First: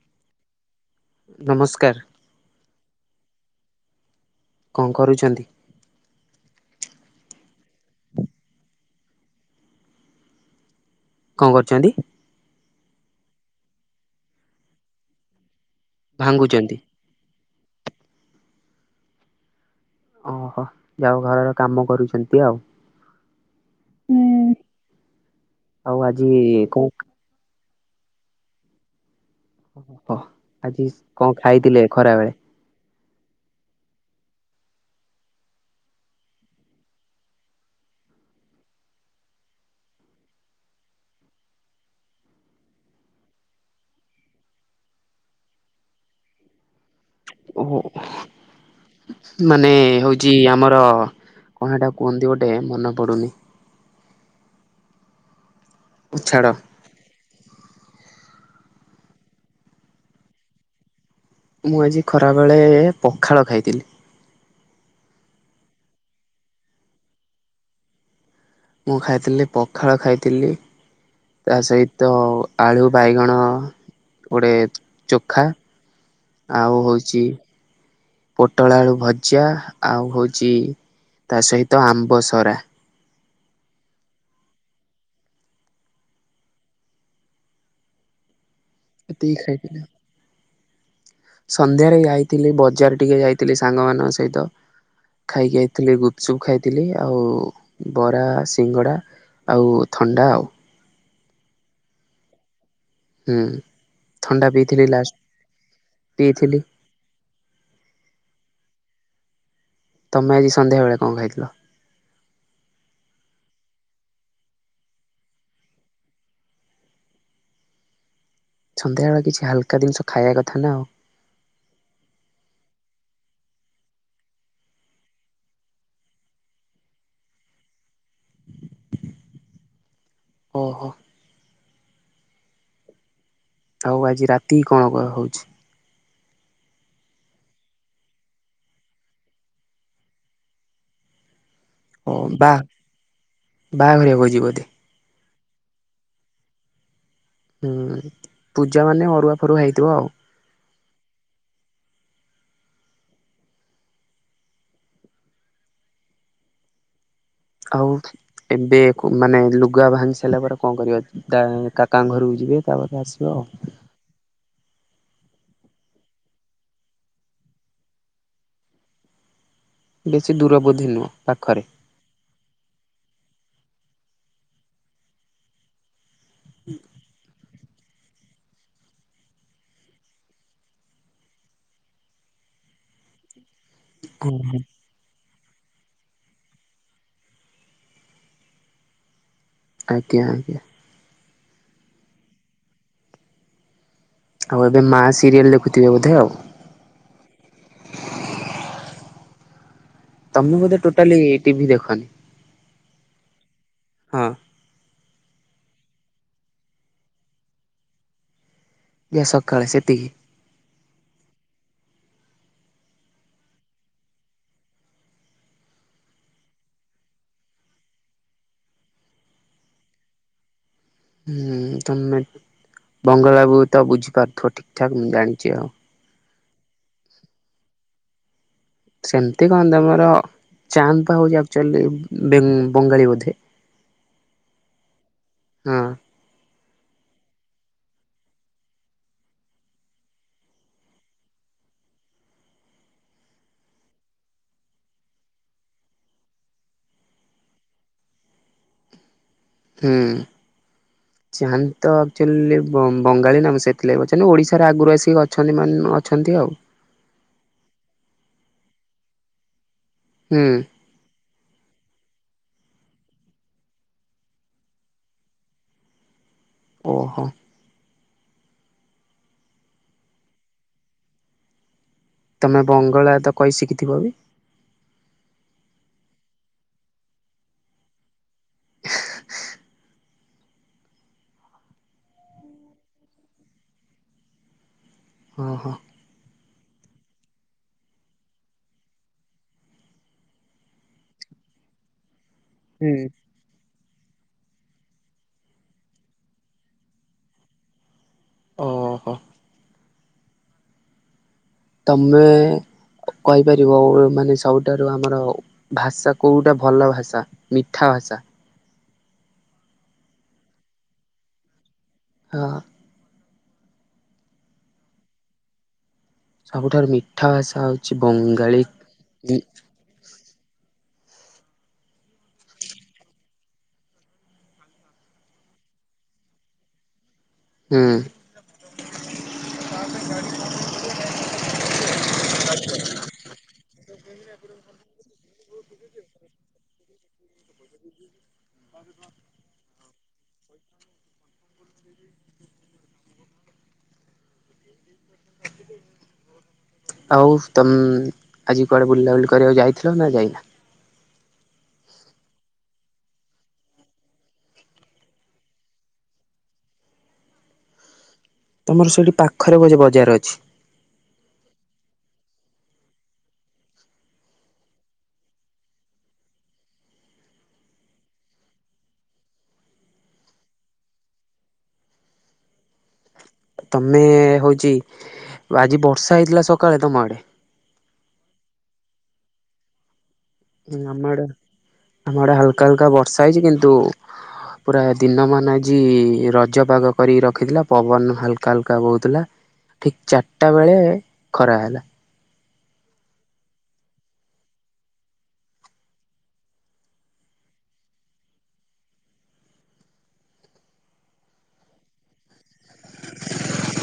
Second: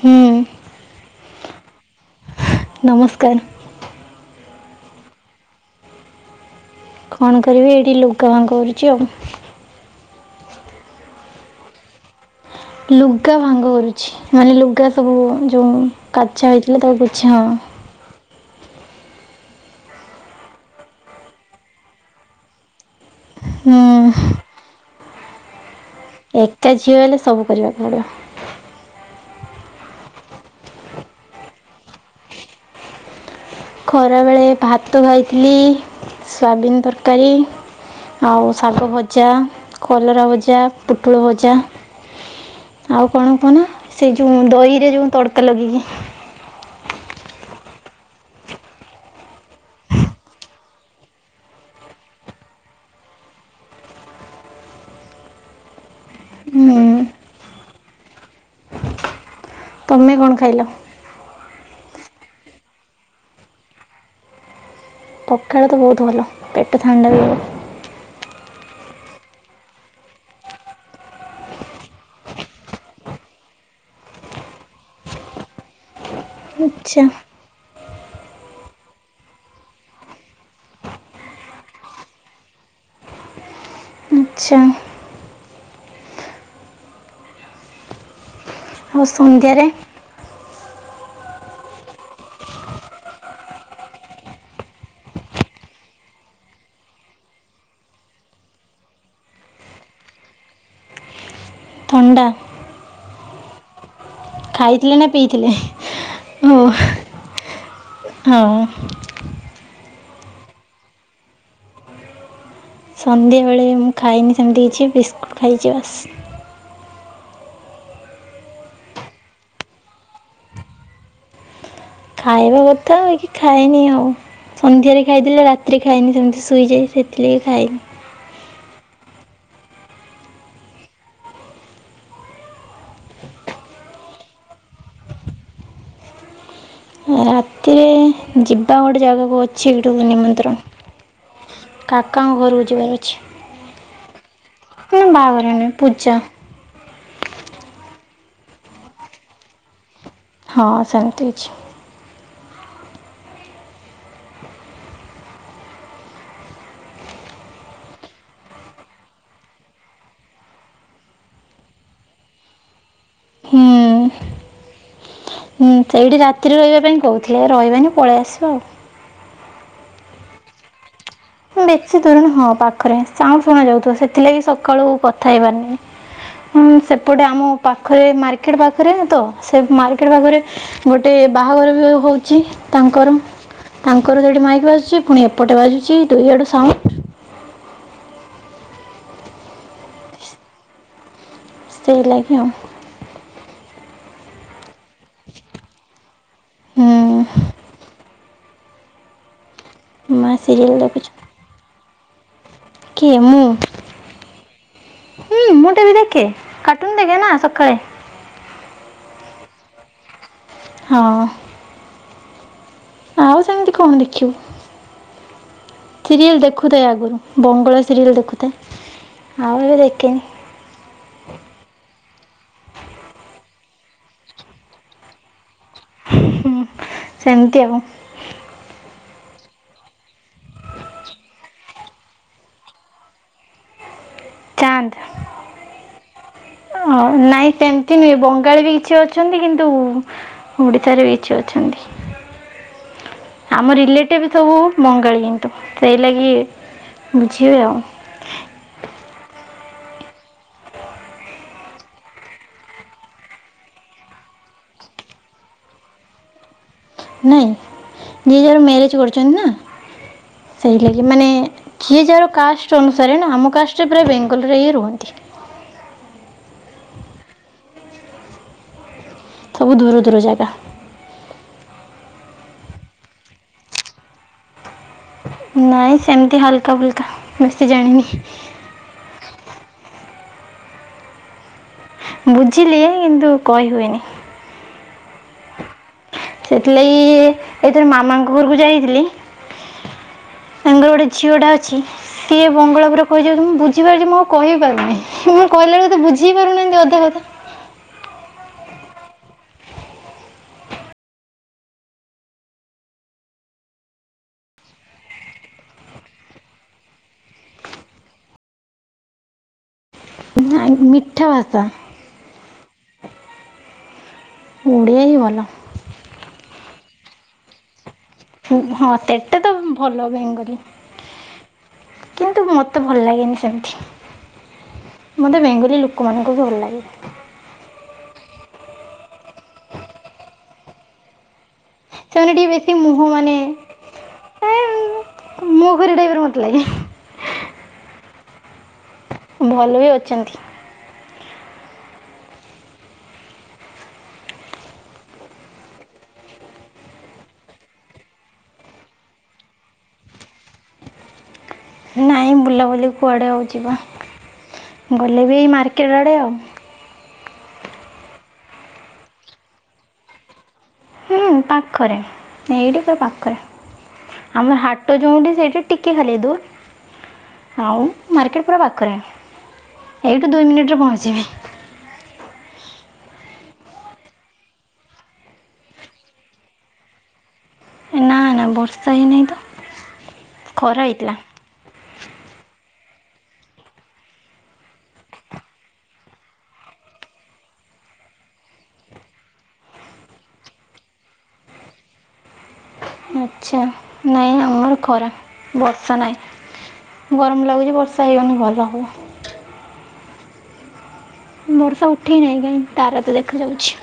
ହୁଁ। ନମସ୍କାର। ନମସ୍କାର। କଣ କରୁଛନ୍ତି? କଣ କରିବି ଏଇଠି ଲୁଗା ଭାଙ୍ଗ କରୁଛି ଆଉ। କଣ କରୁଛନ୍ତି? ଲୁଗା ଭାଙ୍ଗ କରୁଛି ମାନେ ଲୁଗା ସବୁ ଯୋଉ କାଚା ଭାଙ୍ଗୁଛନ୍ତି? ହେଇଥିଲା ତାକୁ କିଛି ହଁବ। ଓହୋ ଯାହାହେଉ ଘରର କାମ କରୁଛନ୍ତି ଆଉ। ହୁଁ ଆଉ ଆଜି ଏକା କଣ ଝିଅ ହେଲେ ସବୁ କରିବାକୁ ପଡିବ। ଓହୋ ଆଜି କଣ ଖାଇଥିଲେ ଖରା ବେଳେ? ଖରାବେଳେ ଭାତ ଖାଇଥିଲି ସୋୟାବିନ ତରକାରୀ। ଆଉ ଶାଗ ଭଜା, କଲରା ଭଜା, ପୁଟୁଳ ଭଜା। ଆଉ କଣ କୁହନା ସେଇ ଯୋଉ ଦହିରେ ଯୋଉ ତଡ଼କା ଲଗେଇକି। ଓ ହୋ। ମାନେ ହଉଛି ଆମର କଣ ହେଟା କୁହନ୍ତି ଗୋଟେ ମନେ ପଡୁନି। ଛାଡ଼। ହୁଁ ତମେ କଣ ଖାଇଲ? ମୁଁ ଆଜି ଖରାବେଳେ ପଖାଳ ଖାଇଥିଲି। ପଖାଳ ତ ବହୁତ ଭଲ ପେଟ ଥଣ୍ଡା ରହିବ। ମୁଁ ଖାଇଥିଲି ପଖାଳ ଖାଇଥିଲି। ତା ସହିତ ଆଳୁ ବାଇଗଣ ଗୋଟେ ଚୋଖା ଆଉ ଆଚ୍ଛା ହଉଛି ପୋଟଳଆଳୁ ଭଜା ଆଉ ହୋଉଛି ତା ସହିତ ଆମ୍ବ ସରା। ଆଚ୍ଛା। ଆଉ ଏତିକି ସନ୍ଧ୍ୟାରେ? ଖାଇଥିଲି। ସନ୍ଧ୍ୟାରେ ଯାଇଥିଲି ବଜାର ଟିକେ ଯାଇଥିଲି ସାଙ୍ଗମାନଙ୍କ ସହିତ। ଖାଇକି ଆଇଥିଲି ଗୁପଚୁପ୍ ଖାଇଥିଲି ଆଉ ବରା, ସିଙ୍ଗଡ଼ା। ଆଉ ଥଣ୍ଡା ଆଉ। ଥଣ୍ଡା। ହୁଁ। ଥଣ୍ଡା ପିଇଥିଲି ଖାଇଥିଲେ ନା ଲାଷ୍ଟ ପିଇଥିଲେ ଓ ପିଇଥିଲି। ହଁ। ତମେ ଆଜି ସନ୍ଧ୍ୟାବେଳେ କଣ ଖାଇଥିଲ? ସନ୍ଧ୍ୟାବେଳେ ମୁଁ ଖାଇନି ସେମିତି କିଛି ବିସ୍କୁଟ ଖାଇଛି ବାସ୍। ସନ୍ଧ୍ୟାବେଳେ କିଛି ହାଲକା ଜିନିଷ ଖାଇବା କଥା ନା ଆଉ। ଖାଇବାକଥା କି ଖାଇନି ଆଉ। ସନ୍ଧ୍ୟାରେ ଖାଇଦେଲେ ରାତିରେ ଖାଏନି ସେମିତି ଶୋଇଯାଏ ସେଥିଲାଗି ଖାଇନି। ଓହୋ। ହଉ ଆଜି ରାତି କଣ କରାହଉଛି? ହଁ। ଯିବା ଗୋଟେ ଜାଗାକୁ ଅଛି ଗୋଟେ ନିମନ୍ତ୍ରଣ। ଓ କାକାଙ୍କ ବା ଘରକୁ ଯିବାର ଅଛି। ବାହାଘରିଆ ଭୋଜି ବୋଧେ ନା ନା ବାହାଘରିଆ ନୁହେଁ ପୂଜା। ହୁଁ ପୂଜା ମାନେ ଅରୁଆ ଫରୁଆ ହେଇଥିବ ଆଉ। ହଁ ସେମତି ଅଛି। ଆଉ ଏବେ ମାନେ ଲୁଗା ଭାଙ୍ଗି ସାରିଲା ପରେ କଣ କରିବା ଅଛି? ତା କାକାଙ୍କ ଘରକୁ ଯିବେ ତାପରେ ଆସିବେ ହୁଁ ଆଉ। ହୁଁ ସେଇଠି ରାତିରେ ରହିବା ପାଇଁ କହୁଥିଲେ, ରହିବାନି ପଳେଇ ଆସିବା ଆଉ। ବେଶୀ ଦୂର ବୋଧେ ନୁହେଁ ପାଖରେ? ସେ ଦୂର ନୁହଁ ପାଖରେ ସାଉଣ୍ଡ ଶୁଣାଯାଉଥିବ ସେଥିଲାଗି ସକାଳୁ କଥା ହେଇପାରୁନି। ହଁ ସେପଟେ ଆମ ପାଖରେ ମାର୍କେଟ ପାଖରେ ତ ସେ ମାର୍କେଟ ପାଖରେ ଗୋଟେ ବାହାଘର ବି ହ ହଉଛି ତାଙ୍କର ତାଙ୍କର ହୁଁ ଯୋଉଠି ହୁଁ। ମାଇକ ବାଜୁଛି ପୁଣି ଏପଟେ ବାଜୁଛି ଦୁଇ ଆଡ଼ୁ ସାଉଁ ଆଜ୍ଞା ଆଜ୍ଞା। ସେଇ ଲାଗି ଆଉ। ଆଉ ଏବେ ମାଆ ସିରିଏଲ ଦେଖୁଥିବେ ବୋଧେ ଆଉ। ହୁଁ ମା ତମେ ସିରିଏଲ ବୋଧେ ଦେଖୁଛୁ ଟୋଟାଲି ଟିଭି ଦେଖନି। କିଏ ମୁଁ? ହଁ। ହୁଁ ମୁଁ ଟିଭି ଦେଖେ କାର୍ଟୁନ ଦେଖେନା ସକାଳେ। ଯା ସକାଳେ ସେତିକି। ହଁ। ଆଉ ସେମିତି କଣ ଦେଖିବୁ? ସିରିଏଲ ଦେଖୁଥାଏ ଆଗରୁ ବଙ୍ଗଳା ସିରିଏଲ ଦେଖୁଥାଏ। ଆଉ ଏବେ ଦେଖେନି। ହୁଁ, ତମେ ବଙ୍ଗଲା ହୁଏତ ବୁଝିପାରୁଥିବ ଠିକ୍ ଠାକ୍ ମୁଁ ଜାଣିଛି ଆଉ। ସେମିତି ଆଉ ସେମିତି କଣ? ତମର ଚାନ୍ଦ ଟା ହଉଛି ଆକୁଚୁଆଲି ବେଙ୍ଗ ବଙ୍ଗାଳୀ ବୋଧେ [inaudible] ଚାନ୍ଦ୍ ହଁ ହଁ ନାଇଁ ତେମତି ନୁହେଁ ବଙ୍ଗାଳୀ ବି କିଛି ଅଛନ୍ତି କିନ୍ତୁ ଓଡ଼ିଆଶାରେ କିଛି ଅଛନ୍ତି। ଆମ ରିଲେଟିଭ ସବୁ ବଙ୍ଗାଳୀ କିନ୍ତୁ ସେଇ ଲାଗି ବୁଝି ହୁଏ ଆଉ ହୁଁ ଚାନ୍ଦ୍ ତ ଆକ୍ଚୁଆଲି ବଙ୍ଗାଳୀ ନା ମୁଁ ସେଥିଲାଗି ପଚାରିଲି, ଓଡ଼ିଶାରେ ଆଗରୁ ଆସିକି ଅଛନ୍ତି ମାନେ ଅଛନ୍ତି ଆଉ ନାଇଁ ଦି ଜଣ ମ୍ୟାରେଜ୍ କରିଛନ୍ତି ନା। ହୁଁ ସେଇଥି ଲାଗି ମାନେ କିଏ ଯାହାର କାଷ୍ଟ ଅନୁସାରେ ନା ଆମ କାଷ୍ଟରେ ପୁରା ବେଙ୍ଗଲରେ ହିଁ ରୁହନ୍ତି। ଓହୋ ସବୁ ଦୂର ଦୂର ଜାଗା। ତମେ ବଙ୍ଗଳା ତ କହି ଶିଖିଥିବ ବି? ନାଇଁ ସେମିତି ହାଲକା ଫୁଲକା ବେଶୀ ଜାଣିନି। [inaudible] ବୁଝିଲି କିନ୍ତୁ କହିହୁଏନି। ହଁ ହଁ। ସେଥିଲାଗି ଏଇଥର ମାମାଙ୍କ ଘରକୁ ଯାଇଥିଲି ତାଙ୍କର ଗୋଟେ ଝିଅ ଟା ଅଛି ସିଏ ହୁଁ। ବଙ୍ଗଳାପୁରା କହିଯାଉଛନ୍ତି ବୁଝ ବୁଝି ପାରୁଛି ମୁଁ ଆଉ କହିପାରୁନାି ମୁଁ କହିଲା ବେଳକୁ ସତେ ବୁଝିପାରୁନାହାଁନ୍ତି ଅଧା କଥା। ଓହୋ ତମେ କହିପାରିବ ଓ ମାନେ ସବୁଠାରୁ ଆମର ଭାଷା କେଉଟା ଭଲ ଭାଷା ମିଠା ଭାଷା। ନାଇଁ ମିଠା ଭାଷା? ହଁ ଅଁ। ଓଡିଆ ହିଁ ଭଲ। ସବୁଠାରୁ ମିଠା ଭାଷା ହ ଉଚି ବଙ୍ଗା ହଁ ସେଟା ତ ଭଲ ବେଙ୍ଗଲୀ। କିନ୍ତୁ ମତେ ଭଲ ଲାଗେନି ସେମତି। ମତେ ବେଙ୍ଗୋଲୀ ଲୋକ ମାନଙ୍କୁ ଭଲ ଲାଗେ। ହୁଁ। ସେମାନେ ଟିକେ ବେଶୀ ମୁହଁ ମାନେ ଏଁ ମୁହଁଖରେଇ ଟାଇପ୍ ର ମତେ ଲାଗେ। [inaudible] [inaudible] ଭଲ ବି ଅଚନ୍ତି। [inaudible] [unintelligible] ଆଉ ତମ୍ ଆଜି କୁଆଡ଼େ ବୁଲାବୁଲି କରିବାକୁ ଯାଇଥିଲ ନା ଯାଇନା? ନାଇଁ ବୁଲାବୁଲି କୁଆଡ଼େ ଆଉ ଯିବା, ଗଲେ ବି ଏଇ ମାର୍କେଟ ଆଡ଼େ ଆଉ। ତମର ସେଇଠି ପାଖରେ ବୋଧେ ବଜାର ଅଛି? ହୁଁ ପାଖରେ ଏଇଠି ପୁରା ପାଖରେ। ଆମର ହାଟ ଯୋଉଁଠି, ସେଇଠି ଟିକେ ଖାଲି ଦୁର୍। ଆଉ ମାର୍କେଟ ପୁରା ପାଖରେ, ଏଇଠୁ ଦୁଇ ମିନିଟରେ ପହଂଚି ଯିବି। ତମେ ହଉଚି, ଆଜି ବର୍ଷା ହେଇଥିଲା ସକାଳେ ତମ ଆଡେ? ନାଁ ନାଁ ବର୍ଷା ହେଇନେଇ ତ। ହୁଁ ଖରା ଆମ ହେଇଥିଲା ଆଡେ ଆମ ଆଡେ ହାଲକା ହାଲକା ବର୍ଷା ହେଇଚି କିନ୍ତୁ ପୁରା ଦିନମାନ ଆଜି ରଜ ପାଗ କରିକି ରଖିଥିଲା ପବନ ହାଲକା ହାଲକା ବୋହୁଥିଲା ଠିକ୍ ଚାରଟା ବେଳେ ଖରା ହେଲା। ଆଚ୍ଛା ନାଇଁ ଆମର ଖରା ବର୍ଷା ନାଇଁ। ଗରମ ଲାଗୁଚି ବର୍ଷା ହେଇଗନେ ଭଲ ହବ। ବର୍ଷା ଉଠେଇନାଇଁ କାଇଁ ତାରା ତ ଦେଖାଯାଉଛି।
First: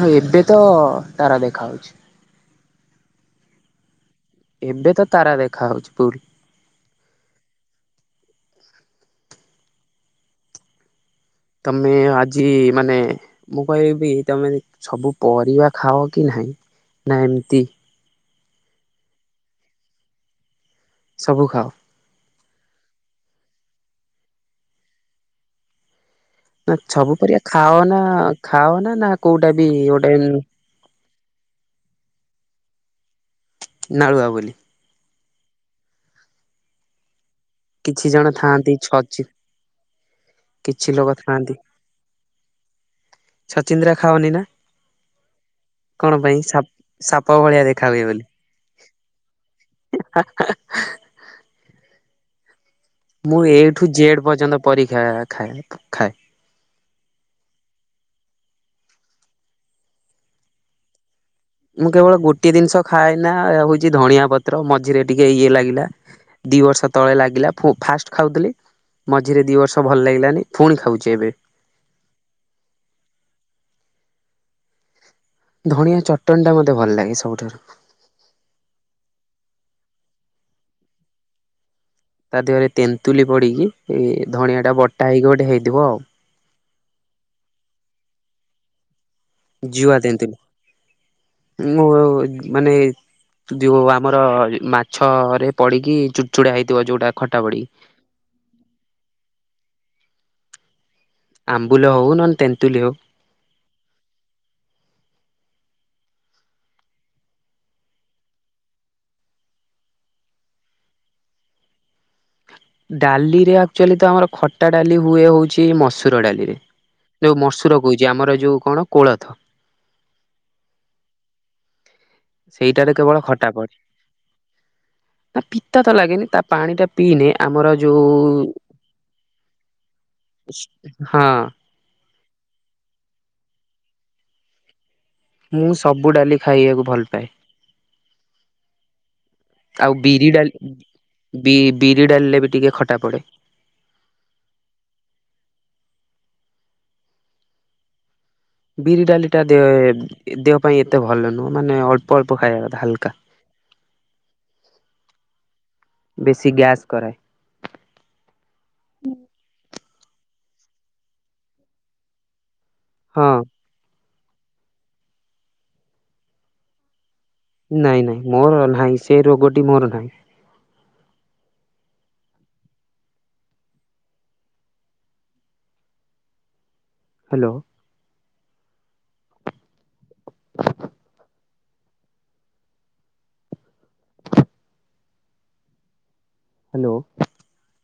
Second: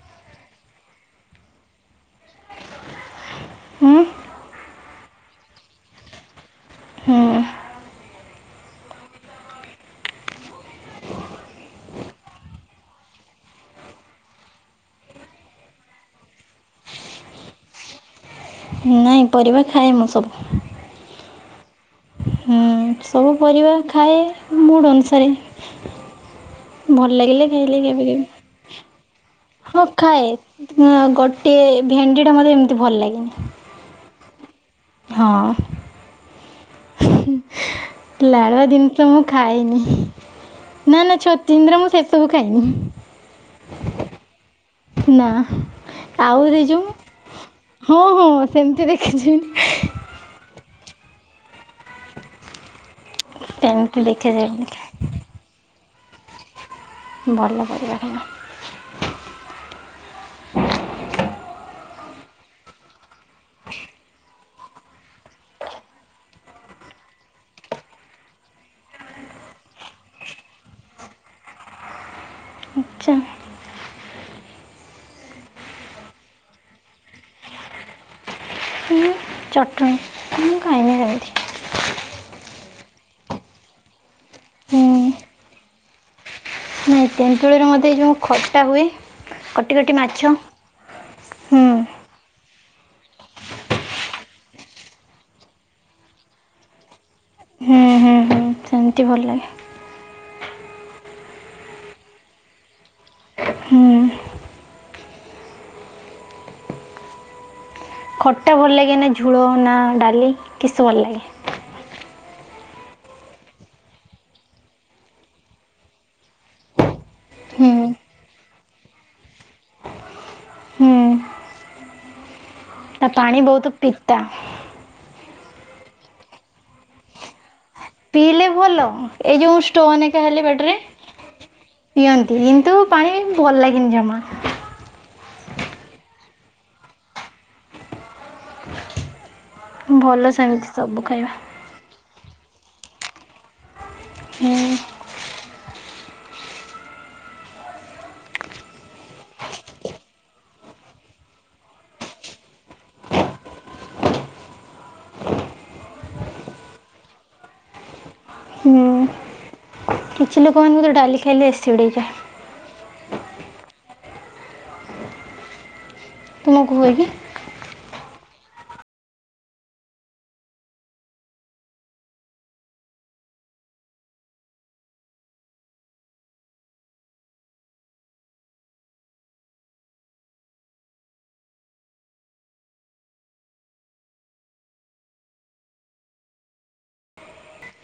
ହଁ ଏବେ ତ ତାରା ଦେଖାଆଉଚି। ହୁଁ ଏବେ ତ ତାରା ଦେଖାଆଉଚି ଫୁଲ୍। ହୁଁ। ତମେ ଆଜି ମାନେ ମୁଁ କହିବି ତମେ ସବୁ ପରିବା ଖାଅ କି ନାହିଁ ନା ଏମତି ନାଇଁ ପରିବା ଖାଏ ମୁଁ ସବୁ। ସବୁ ଖାଅ? ହୁଁ ସବୁ ପରିବା ଖାଏ ମୁଡ୍ ଅନୁସାରେ। ନା ଭଲ ଛବୁ ପରିଆ ଲାଗିଲେ ଖାଇଲେ ଖାଅ ନା କେବେ କେବେ ଖାଅ ନା ନା କୋଉଟା ବି ଗୋଟେନ୍ ହଁ ଗୋଟେ ଭେଣ୍ଡିଟା ମତେ ଏମତି ଭଲ ଲାଗେନି। ନାଳୁଆ ବୋଲି। ହଁ। କିଛି ଜଣ ଲାଳୁଆ ଥାଆନ୍ତି ଦିନିଷ ଛଚି ମୁଁ ଖାଏନି। କିଛି ନା ଲୋକ ନା ଥାଆନ୍ତି ଛଚିନ୍ଦ୍ରା ମୁଁ ସେସବୁ ଖାଏନି। ଛଚିନ୍ଦ୍ରା ଖାଅନି ନା? ନା କଣ ପାଇଁ ଆଉଗୋରେ ସାପ ଯୋଉମ ସାପ ଭଳିଆ ଦେଖା ହଁ ହଁ ସେମତି ଦେଖିଛି। ହେଁ ହାଁ ହାଁ। ମୁଁ ଏ ଠୁ ସେମିତି ଜେଡ୍ ଦେଖେ ପର୍ଯ୍ୟନ୍ତ ସେମିତି ପରୀକ୍ଷା ଖାଏ ଖାଏ। ଭଲ ପରିବାର ଭଲ। ମୁଁ କେବଳ ଗୋଟିଏ ଜିନିଷ ଖାଏନା ହଉଚି ଧଣିଆ ପତ୍ର ମଝିରେ ଟିକେ ଇଏ ଲାଗିଲା। ଦି ବର୍ଷ ତଳେ ଲାଗିଲା ଫୋ ଫାଷ୍ଟ ଖାଉଥିଲି ମଝିରେ ଦିବର୍ଷ ଭଲ ଲାଗିଲାନି, ଫୁଣି ଖାଉଚି ଏବେ। ଆଚ୍ଛା। ଧଣିଆ ଚଟଣିଟା ମତେ ଭଲ ଲାଗେ ସବୁଠାରୁ। ଉଁ। ଚଟଣି। ମୁଁ ଖାଇନି ସେମିତି ତା ଦେହରେ ତେନ୍ତୁଲି ପଡି କି ଏ ଧଣିଆଟା ହୁଁ ବଟା ହେଇକି ଗୋଟେ ହେଇଥିବ ଆଉ। ତେନ୍ତୁଳିର ମତେ ଯୋଉ ଖଟା ହୁଏ କଟି କଟି ଜୁଆ ମାଛ ଦିଅନ୍ତି ହୁଁ ମୁଁ ମାନେ ଯୋଉ ଆମର ମାଛରେ ପଡିକି ଚୁଡ଼ଚୁଡା ହେଇଥିବ, ଯୋଉଟା ଖଟା ପଡିକି। ସେମତି ଭଲ ଲାଗେ। ଆମ୍ବୁଲ ହଉ, ନହେଲେ ତେନ୍ତୁଲି ହଉ। ହୁଁ। ଖଟା ଭଲ ଲାଗେ ନା ଝୋଳ ନା ଡାଲି କିସ ଭଲ ଲାଗେ? ଡାଲିରେ ଆକ୍ଚୋଲି ତ ଆମର ଖଟା ଡାଲି ହୁଏ ହଉଛି ମସୁର ଡାଲିରେ। ଯୋଉ ମସୁର କହୁଚି ହୁଁ ଆମର ଯୋଉ କଣ କୋଳଥ। ହୁଁ ସେଇଟାରେ ତା କେବଳ ପାଣି ଖଟା ବହୁତ ପଡେ। ପିତା ନା ପିତା ତ ଲାଗେନି, ତା ପାଣି ଟା ପିଇନେ ଆମର ଯୋଉ ପିଇଲେ ଭଲ, ଏଇ ଯୋଉ ଷ୍ଟୋନ ଏକା ହେଲେ ପେଟେରେ ହଁ ପିଅନ୍ତି, କିନ୍ତୁ ପାଣି ଭଲ ଲାଗେନି ଜମା। ମୁଁ ସବୁ ଡାଲି ଖାଇଆକୁ ଭଲ ପାଏ। ଆଉ ବିରି ଭଲ ସେମିତି ଡାଲି ସବୁ ଖାଇବା ବି ବିରି ଡାଲିଲେ ବି ଟିକେ ଖଟା ପଡେ। ହୁଁ। ବିରି ଡାଲିଟା ଦେହ ପାଇଁ ଏତେ ଭଲ ନୁହେଁ, ମାନେ ଅଳ୍ପ ଅଳ୍ପ ଖାଇବା କଥା ହାଲକା। ବେଶୀ ଗ୍ୟାସ୍ କରାଏ। ହୁଁ। କିଛି ଲୋକମାନଙ୍କୁ ତ ଡାଲି ଖାଇଲେ ଏସିଡି ହେଇଯାଏ। ହଁ। ତୁମକୁ ହୁଏ କି? ନାଇଁ ନାଇଁ ମୋର ନାହିଁ, ସେ ରୋଗଟି ମୋର ନାହିଁ। ହାଲୋ। ହାଲୋ।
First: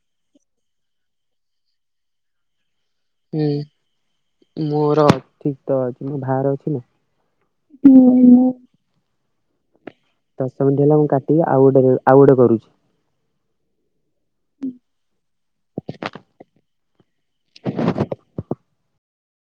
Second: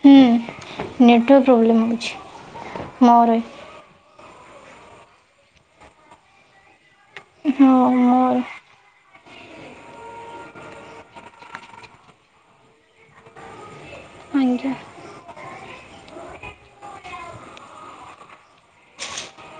ହୁଁ ନେଟୱାର୍କ ପ୍ରୋବ୍ଲେମ୍ ହେଉଛି। ମୋର ହୁଁ ମୋର ଠିକ ତ ଅଛି, ମୋ ଭାରେ ଅଛି ନା। ହଁ ମୋର। ଦଶ ମିନିଟ୍ ହେଲା ମୁଁ କାଟିକି ଆଉ ଗୋଟେ ଆଉ ଗୋଟେ କରୁଛି। ଆଜ୍ଞା।